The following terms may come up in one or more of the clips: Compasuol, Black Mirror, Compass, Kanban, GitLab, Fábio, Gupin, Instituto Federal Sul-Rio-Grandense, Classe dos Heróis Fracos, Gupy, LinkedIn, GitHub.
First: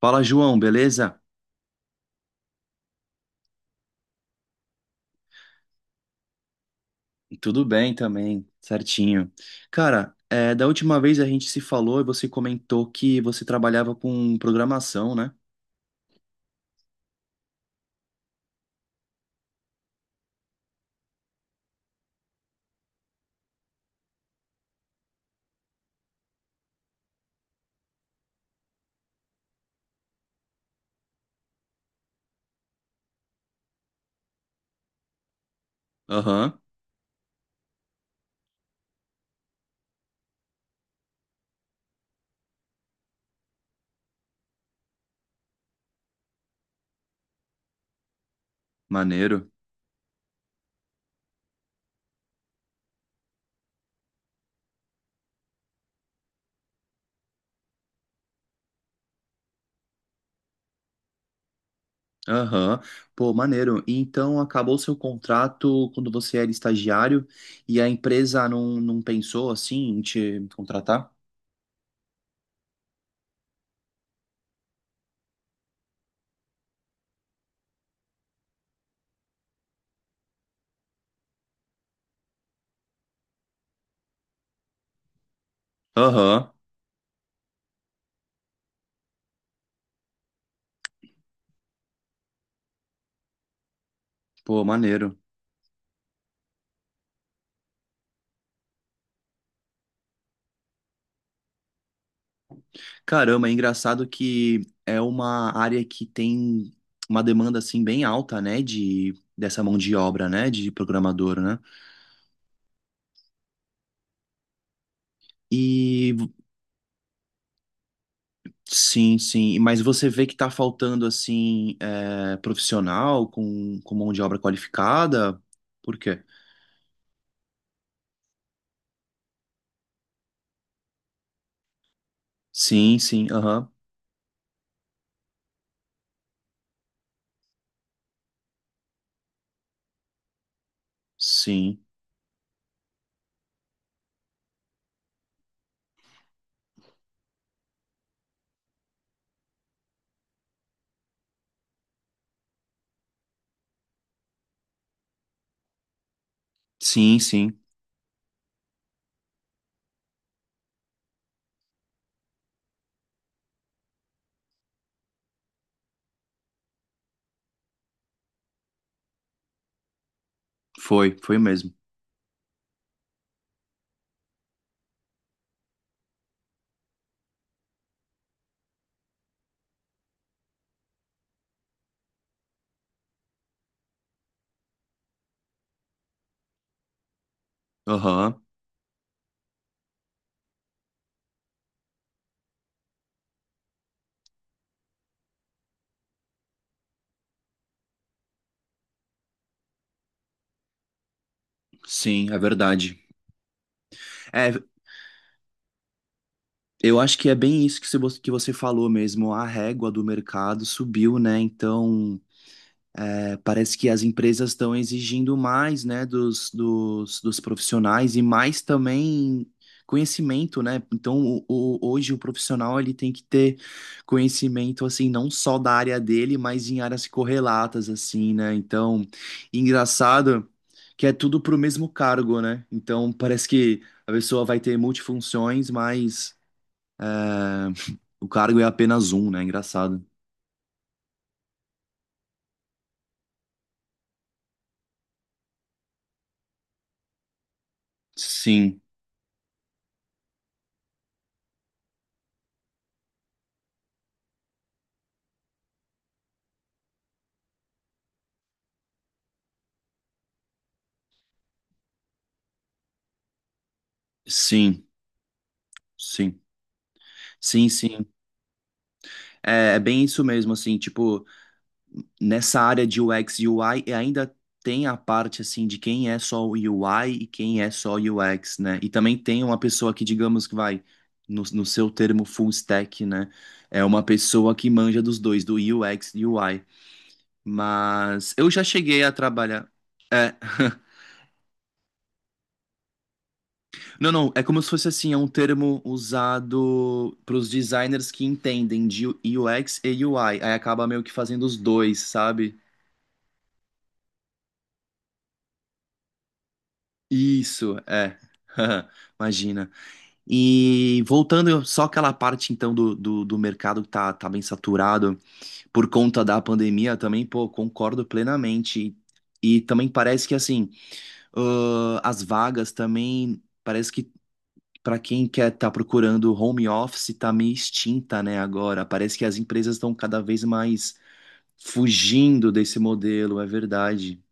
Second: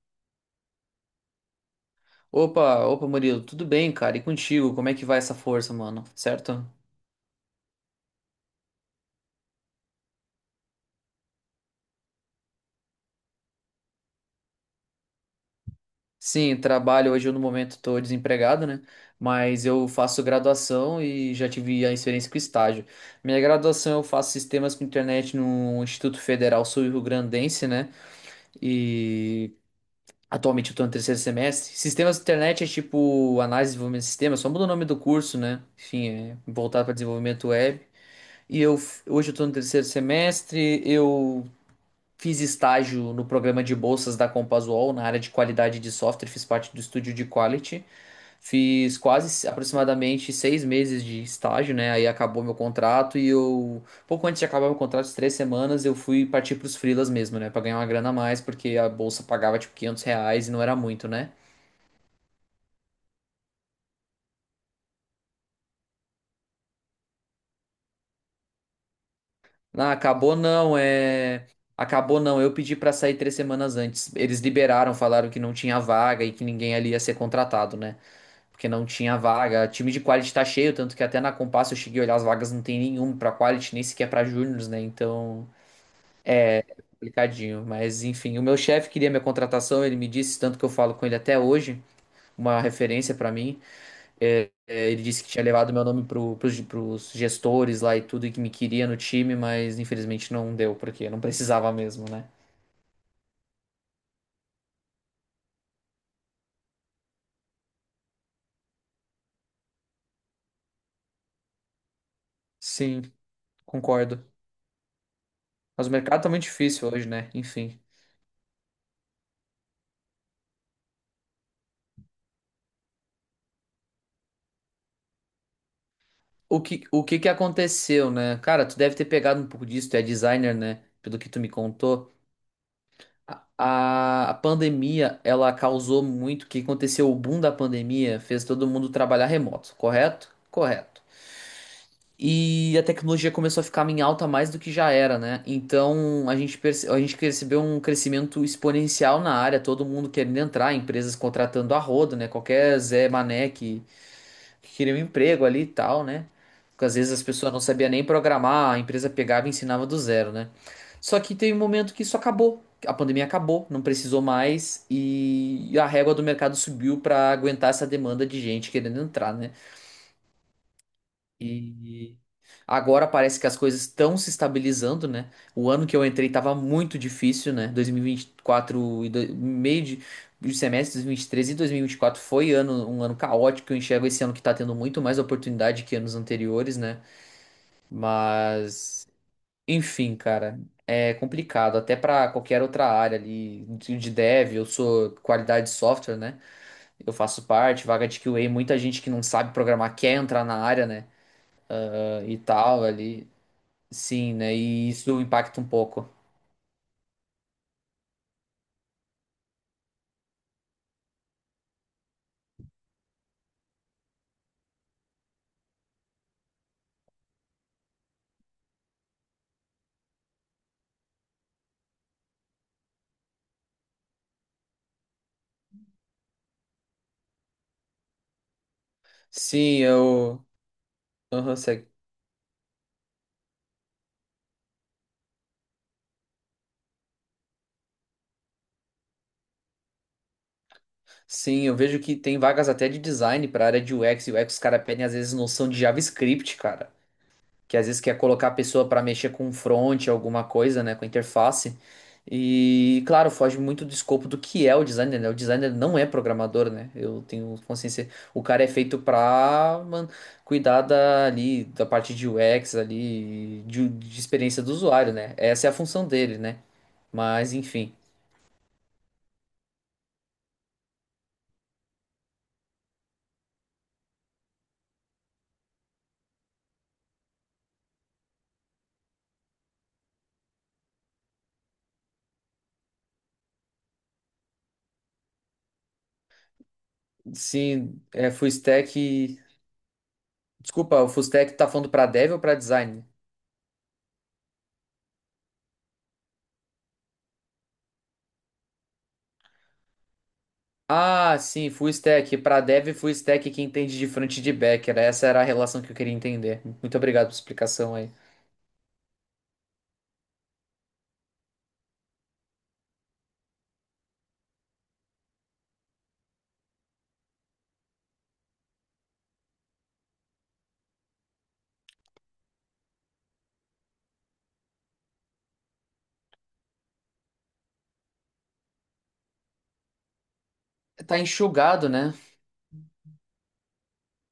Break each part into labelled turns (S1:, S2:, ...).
S1: Fala, João, beleza?
S2: Opa, opa, Murilo, tudo bem, cara? E contigo? Como é que vai essa força, mano? Certo?
S1: Tudo bem também, certinho. Cara, é, da última vez a gente se falou e você comentou que você trabalhava com programação, né?
S2: Sim, no momento estou desempregado, né? Mas eu faço graduação e já tive a experiência com estágio. Minha graduação eu faço sistemas com internet no Instituto Federal Sul-Rio-Grandense, né? E atualmente eu estou no terceiro semestre. Sistemas de internet é tipo análise e desenvolvimento de sistemas, só muda o nome do curso, né? Enfim, é
S1: Aham,
S2: voltado para desenvolvimento web. Hoje eu estou no terceiro semestre, eu. Fiz estágio no programa de bolsas da Compasuol, na área de qualidade de software, fiz parte do estúdio de quality. Fiz quase
S1: maneiro.
S2: aproximadamente seis meses de estágio, né? Aí acabou meu contrato e eu, pouco antes de acabar meu contrato, de três semanas, eu fui partir para os freelas mesmo, né? Para ganhar uma grana a mais, porque a bolsa pagava tipo R$ 500 e não era muito, né?
S1: Aham, pô, maneiro. E então acabou o seu contrato quando você era estagiário e a empresa não pensou assim
S2: Ah,
S1: em
S2: acabou
S1: te
S2: não,
S1: contratar?
S2: é. Acabou não, eu pedi para sair três semanas antes. Eles liberaram, falaram que não tinha vaga e que ninguém ali ia ser contratado, né? Porque não tinha vaga. Time de quality tá cheio, tanto que até na Compass eu cheguei a olhar as vagas, não tem nenhum pra quality, nem sequer pra júniors, né? Então,
S1: Aham,
S2: complicadinho. Mas enfim, o meu chefe queria minha contratação, ele me disse, tanto que eu falo com ele até hoje, uma referência pra mim.
S1: pô,
S2: Ele
S1: maneiro.
S2: disse que tinha levado meu nome pros gestores lá e tudo, e que me queria no time, mas infelizmente não deu, porque não precisava mesmo, né?
S1: Caramba, é engraçado que é uma área que tem uma demanda assim bem alta, né, de dessa mão de obra, né, de programador, né?
S2: Sim, concordo. Mas o
S1: E
S2: mercado tá muito difícil hoje, né? Enfim.
S1: sim, sim, mas você vê que tá faltando assim é, profissional com mão de obra qualificada? Por quê?
S2: O que que aconteceu, né? Cara, tu deve ter pegado um pouco disso, tu é designer, né? Pelo que tu me contou.
S1: Sim, sim,
S2: A,
S1: aham.
S2: a, a pandemia, ela causou muito. O que aconteceu? O boom da pandemia fez todo mundo trabalhar remoto, correto? Correto.
S1: Sim.
S2: E a tecnologia começou a ficar em alta mais do que já era, né? Então a gente percebeu um crescimento exponencial na área, todo mundo querendo entrar, empresas contratando a rodo, né? Qualquer Zé Mané que queriam um emprego ali e tal, né? Porque às vezes
S1: Sim,
S2: as pessoas
S1: sim.
S2: não sabiam nem programar, a empresa pegava e ensinava do zero, né? Só que teve um momento que isso acabou. A pandemia acabou, não precisou mais e a régua do mercado subiu para aguentar essa demanda de gente querendo entrar, né?
S1: Foi, foi mesmo.
S2: E agora parece que as coisas estão se estabilizando, né? O ano que eu entrei tava muito difícil, né? Dois mil e vinte e quatro e do- meio de semestre, dois mil e três e dois mil e vinte e quatro foi ano, um ano caótico. Eu enxergo esse ano que tá tendo muito mais oportunidade que anos anteriores, né?
S1: Aham.
S2: Mas, enfim, cara, é complicado. Até pra qualquer outra área ali de dev, eu sou qualidade de software, né? Eu faço parte, vaga de QA, muita gente que não sabe programar quer entrar na área, né?
S1: Sim, é
S2: E tal
S1: verdade.
S2: ali. Sim,
S1: É.
S2: né? E isso impacta um pouco.
S1: Eu acho que é bem isso que você falou mesmo. A régua do mercado subiu, né? Então, é, parece que as empresas estão exigindo mais, né, dos profissionais e mais também conhecimento, né? Então, hoje o profissional ele tem que ter conhecimento, assim, não só da área dele, mas em áreas correlatas, assim, né? Então,
S2: Sim, eu.
S1: engraçado que é tudo
S2: Aham,
S1: pro mesmo
S2: segue.
S1: cargo, né? Então, parece que a pessoa vai ter multifunções, mas. eh, o cargo é apenas um, né? Engraçado.
S2: Sim, eu vejo que tem vagas até de design para área de UX. E UX, os caras pedem às vezes noção de JavaScript, cara. Que às vezes quer colocar a
S1: Sim,
S2: pessoa para mexer com front, alguma coisa, né? Com interface. E, claro, foge muito do escopo do que é o designer, né? O designer não é programador, né? Eu tenho consciência. O cara é feito pra, mano, cuidar da, ali, da parte de UX, ali, de experiência do
S1: sim,
S2: usuário, né? Essa é a função dele,
S1: sim.
S2: né? Mas,
S1: Sim,
S2: enfim.
S1: sim. É, é bem isso mesmo, assim, tipo, nessa área de UX e UI e ainda tem a parte, assim, de quem é só o UI e quem é só o UX, né? E também tem uma pessoa que, digamos, que vai, no seu termo full stack, né? É uma pessoa que manja dos dois, do UX e UI.
S2: Se é
S1: Mas
S2: full
S1: eu já
S2: stack.
S1: cheguei a trabalhar. É.
S2: Desculpa, o full stack tá falando pra dev ou pra design?
S1: Não, não, é como se fosse assim, é um termo usado para os designers que entendem de UX e UI. Aí acaba meio que
S2: Ah,
S1: fazendo os
S2: sim, full
S1: dois,
S2: stack.
S1: sabe?
S2: Pra dev, full stack quem entende de front e de back. Era, essa era a relação que eu queria entender. Muito obrigado pela
S1: Isso,
S2: explicação aí.
S1: é. Imagina. E voltando só aquela parte então do mercado que tá, tá bem saturado por conta da pandemia também, pô, concordo plenamente. E também parece que assim, as vagas também. Parece que, para quem quer estar procurando home office, tá meio extinta, né, agora. Parece que as empresas estão cada vez mais
S2: Tá enxugado, né?
S1: fugindo desse modelo, é verdade.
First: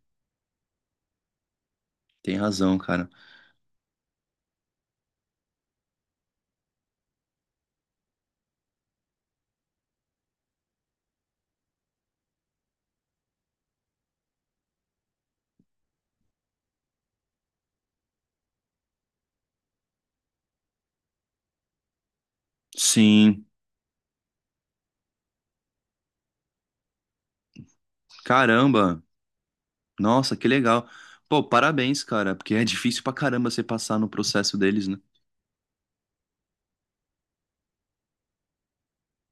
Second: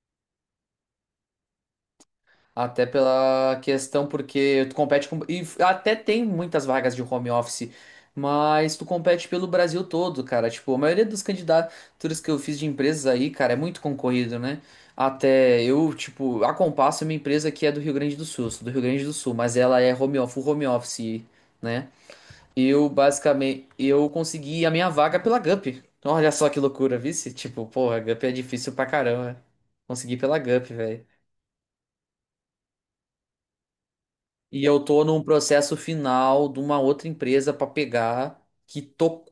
S1: Tem razão,
S2: Até
S1: cara.
S2: pela questão, porque tu compete com. E até tem muitas vagas de home office, mas tu compete pelo Brasil todo, cara. Tipo, a maioria das candidaturas que eu fiz de empresas aí, cara, é muito concorrido, né? Até eu, tipo, a Compasso é uma empresa que é do Rio Grande do Sul, sou do Rio Grande do Sul, mas ela é home office, full home office, né? Eu,
S1: Sim.
S2: basicamente, eu consegui a minha vaga pela Gupy. Olha só que loucura, vice? Tipo, porra, Gupy é difícil pra
S1: Caramba.
S2: caramba. Consegui
S1: Nossa,
S2: pela
S1: que
S2: Gupy,
S1: legal.
S2: velho.
S1: Pô, parabéns, cara, porque é difícil pra caramba você passar no processo
S2: E eu
S1: deles, né?
S2: tô num processo final de uma outra empresa pra pegar que tô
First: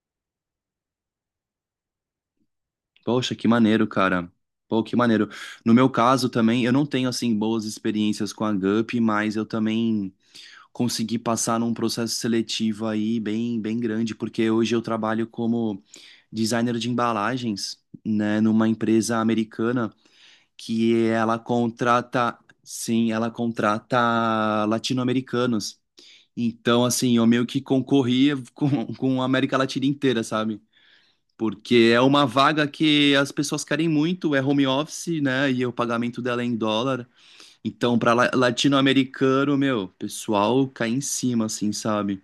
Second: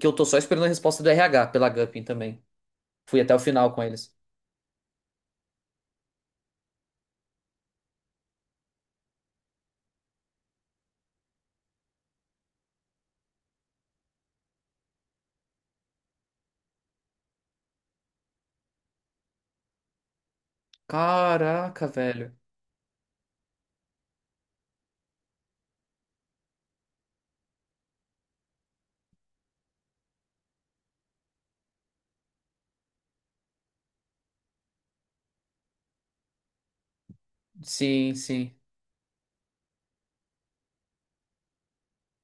S2: que eu tô só esperando a resposta do RH pela Gupin também. Fui até
S1: Poxa,
S2: o
S1: que
S2: final com
S1: maneiro,
S2: eles.
S1: cara. Pô, que maneiro. No meu caso também, eu não tenho assim boas experiências com a Gup, mas eu também conseguir passar num processo seletivo aí bem, bem grande, porque hoje eu trabalho como designer de embalagens, né, numa empresa americana que ela
S2: Caraca, velho.
S1: contrata, sim, ela contrata latino-americanos. Então, assim, eu meio que concorria com a América Latina inteira, sabe? Porque é uma vaga que as pessoas querem muito, é home office, né? E o pagamento dela é em dólar. Então, para
S2: Sim, sim.
S1: latino-americano, meu, o pessoal cai em cima, assim, sabe?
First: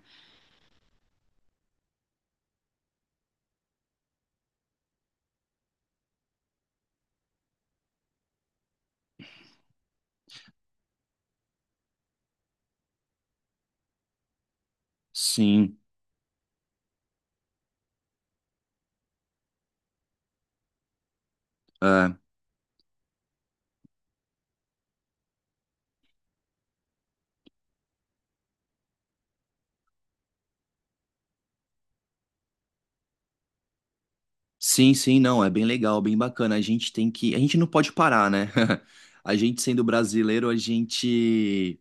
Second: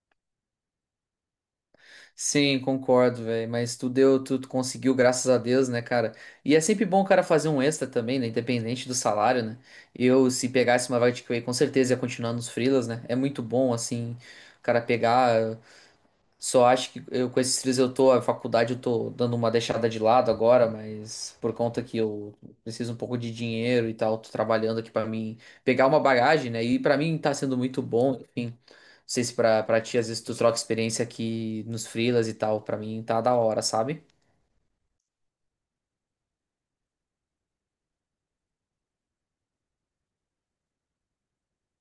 S2: Sim, concordo, velho, mas tu conseguiu, graças a Deus, né, cara? E é sempre bom o cara fazer um extra também, né, independente do salário, né? Eu, se pegasse uma vaga de QA, com certeza ia continuar nos freelas, né? É muito bom, assim, o cara pegar.
S1: Sim,
S2: Só acho que eu com esses três eu tô, a faculdade eu tô dando uma deixada de lado agora, mas por conta que
S1: é.
S2: eu preciso um pouco de dinheiro e tal, tô trabalhando aqui pra mim pegar uma bagagem, né? E pra mim tá sendo muito bom, enfim. Não sei se pra ti às vezes tu troca experiência aqui nos freelas e tal, pra mim tá da hora, sabe?
S1: Sim, sim, não, é bem legal, bem bacana. A gente tem que, a gente não pode parar, né? A gente sendo brasileiro, a gente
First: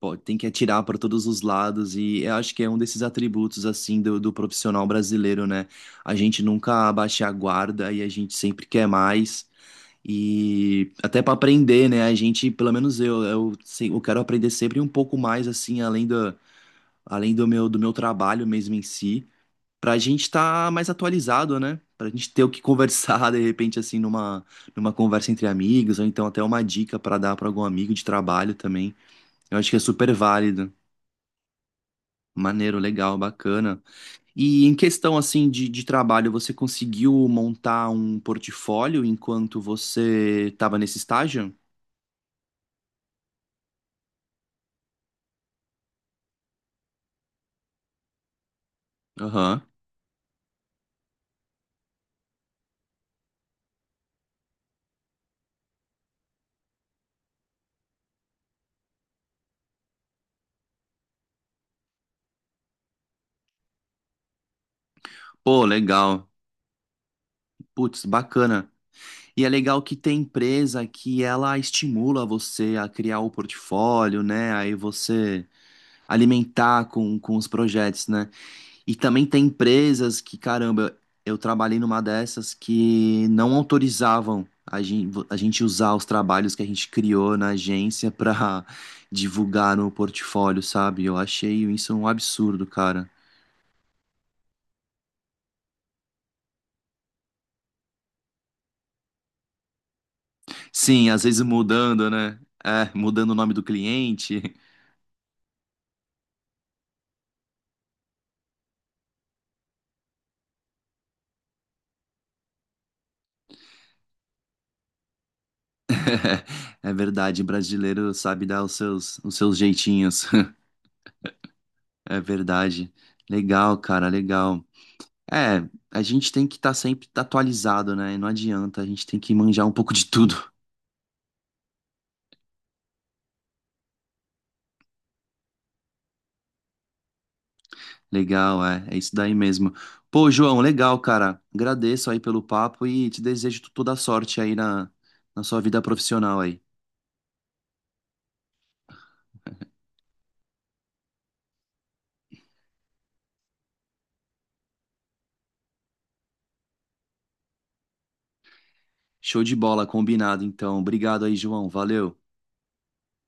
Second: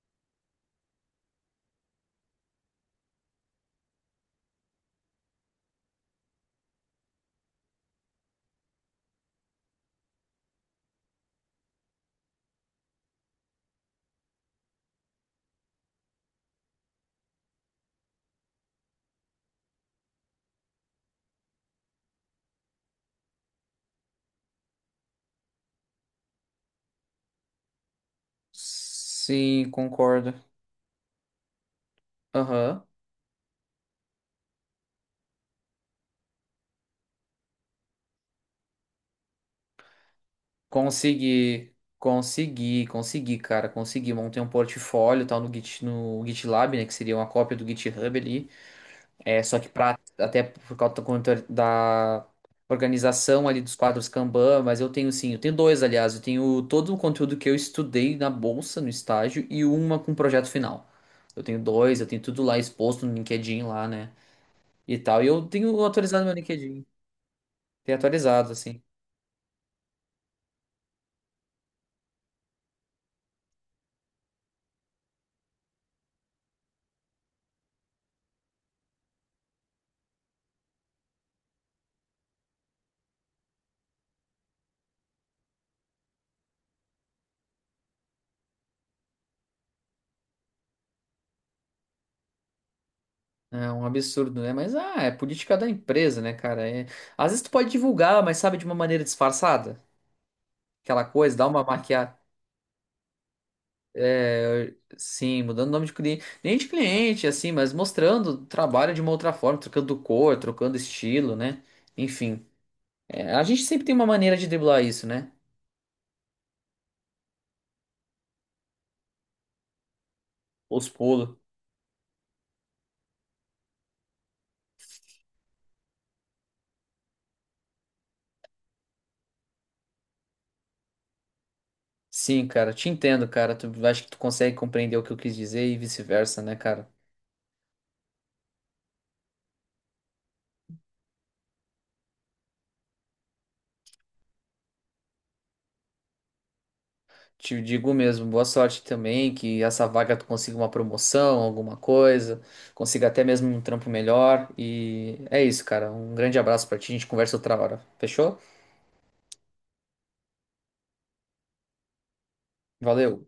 S1: pô, tem que atirar para todos os lados e eu acho que é um desses atributos assim do, do profissional brasileiro, né? A gente nunca abaixa a guarda e a gente sempre quer mais. E até para aprender, né? A gente, pelo menos eu, eu quero aprender sempre um pouco mais assim, além do, além do meu trabalho mesmo em si. Pra gente estar mais atualizado, né? Pra gente ter o que conversar, de repente, assim, numa, numa conversa entre amigos, ou então até uma dica pra dar pra algum amigo de trabalho também. Eu acho
S2: Sim,
S1: que é super
S2: concordo.
S1: válido. Maneiro,
S2: Aham.
S1: legal, bacana. E em questão, assim, de trabalho, você conseguiu montar um portfólio enquanto você estava nesse estágio?
S2: Consegui, consegui, consegui, cara, consegui. Montei um portfólio e tal no Git, no GitLab, né? Que seria uma cópia do GitHub ali. É, só
S1: Aham.
S2: que pra, até por causa da organização ali dos quadros Kanban, mas eu tenho sim, eu tenho dois, aliás, eu tenho todo o conteúdo que eu estudei na bolsa, no estágio, e uma com projeto final. Eu tenho dois, eu tenho tudo lá exposto no LinkedIn lá, né? E tal, e eu
S1: Pô,
S2: tenho atualizado
S1: legal.
S2: meu LinkedIn, tenho
S1: Putz,
S2: atualizado,
S1: bacana.
S2: assim.
S1: E é legal que tem empresa que ela estimula você a criar o portfólio, né? Aí você alimentar com os projetos, né? E também tem empresas que, caramba, eu trabalhei numa dessas que não autorizavam a gente usar os trabalhos que a gente criou na agência pra divulgar no portfólio, sabe? Eu achei isso um absurdo, cara.
S2: É um absurdo, né? Mas, ah, é política da empresa, né, cara? É... Às vezes tu pode divulgar, mas sabe, de uma maneira disfarçada. Aquela
S1: Sim, às
S2: coisa,
S1: vezes
S2: dá uma
S1: mudando,
S2: maquiagem.
S1: né? É, mudando o nome do cliente.
S2: É, sim, mudando o nome de cliente, nem de cliente, assim, mas mostrando o trabalho de uma outra forma, trocando cor, trocando estilo, né? Enfim, é, a gente sempre tem uma maneira de driblar isso, né?
S1: É é verdade, brasileiro sabe dar os seus jeitinhos.
S2: Os pulos.
S1: É verdade. Legal, cara, legal. É, a gente tem que estar sempre tá atualizado, né? Não adianta, a gente tem que manjar um pouco de tudo.
S2: Sim, cara, te entendo, cara. Tu acho que tu consegue compreender o que eu quis dizer e vice-versa, né, cara?
S1: Legal, é, é isso daí mesmo. Pô, João, legal, cara. Agradeço aí pelo papo e te desejo toda a sorte aí na, na sua vida profissional aí.
S2: Te digo mesmo, boa sorte também, que essa vaga tu consiga uma promoção, alguma coisa, consiga até mesmo um trampo melhor. E é isso, cara. Um grande abraço pra ti, a gente conversa outra hora. Fechou?
S1: Show de bola, combinado, então. Obrigado aí, João. Valeu.
S2: Valeu.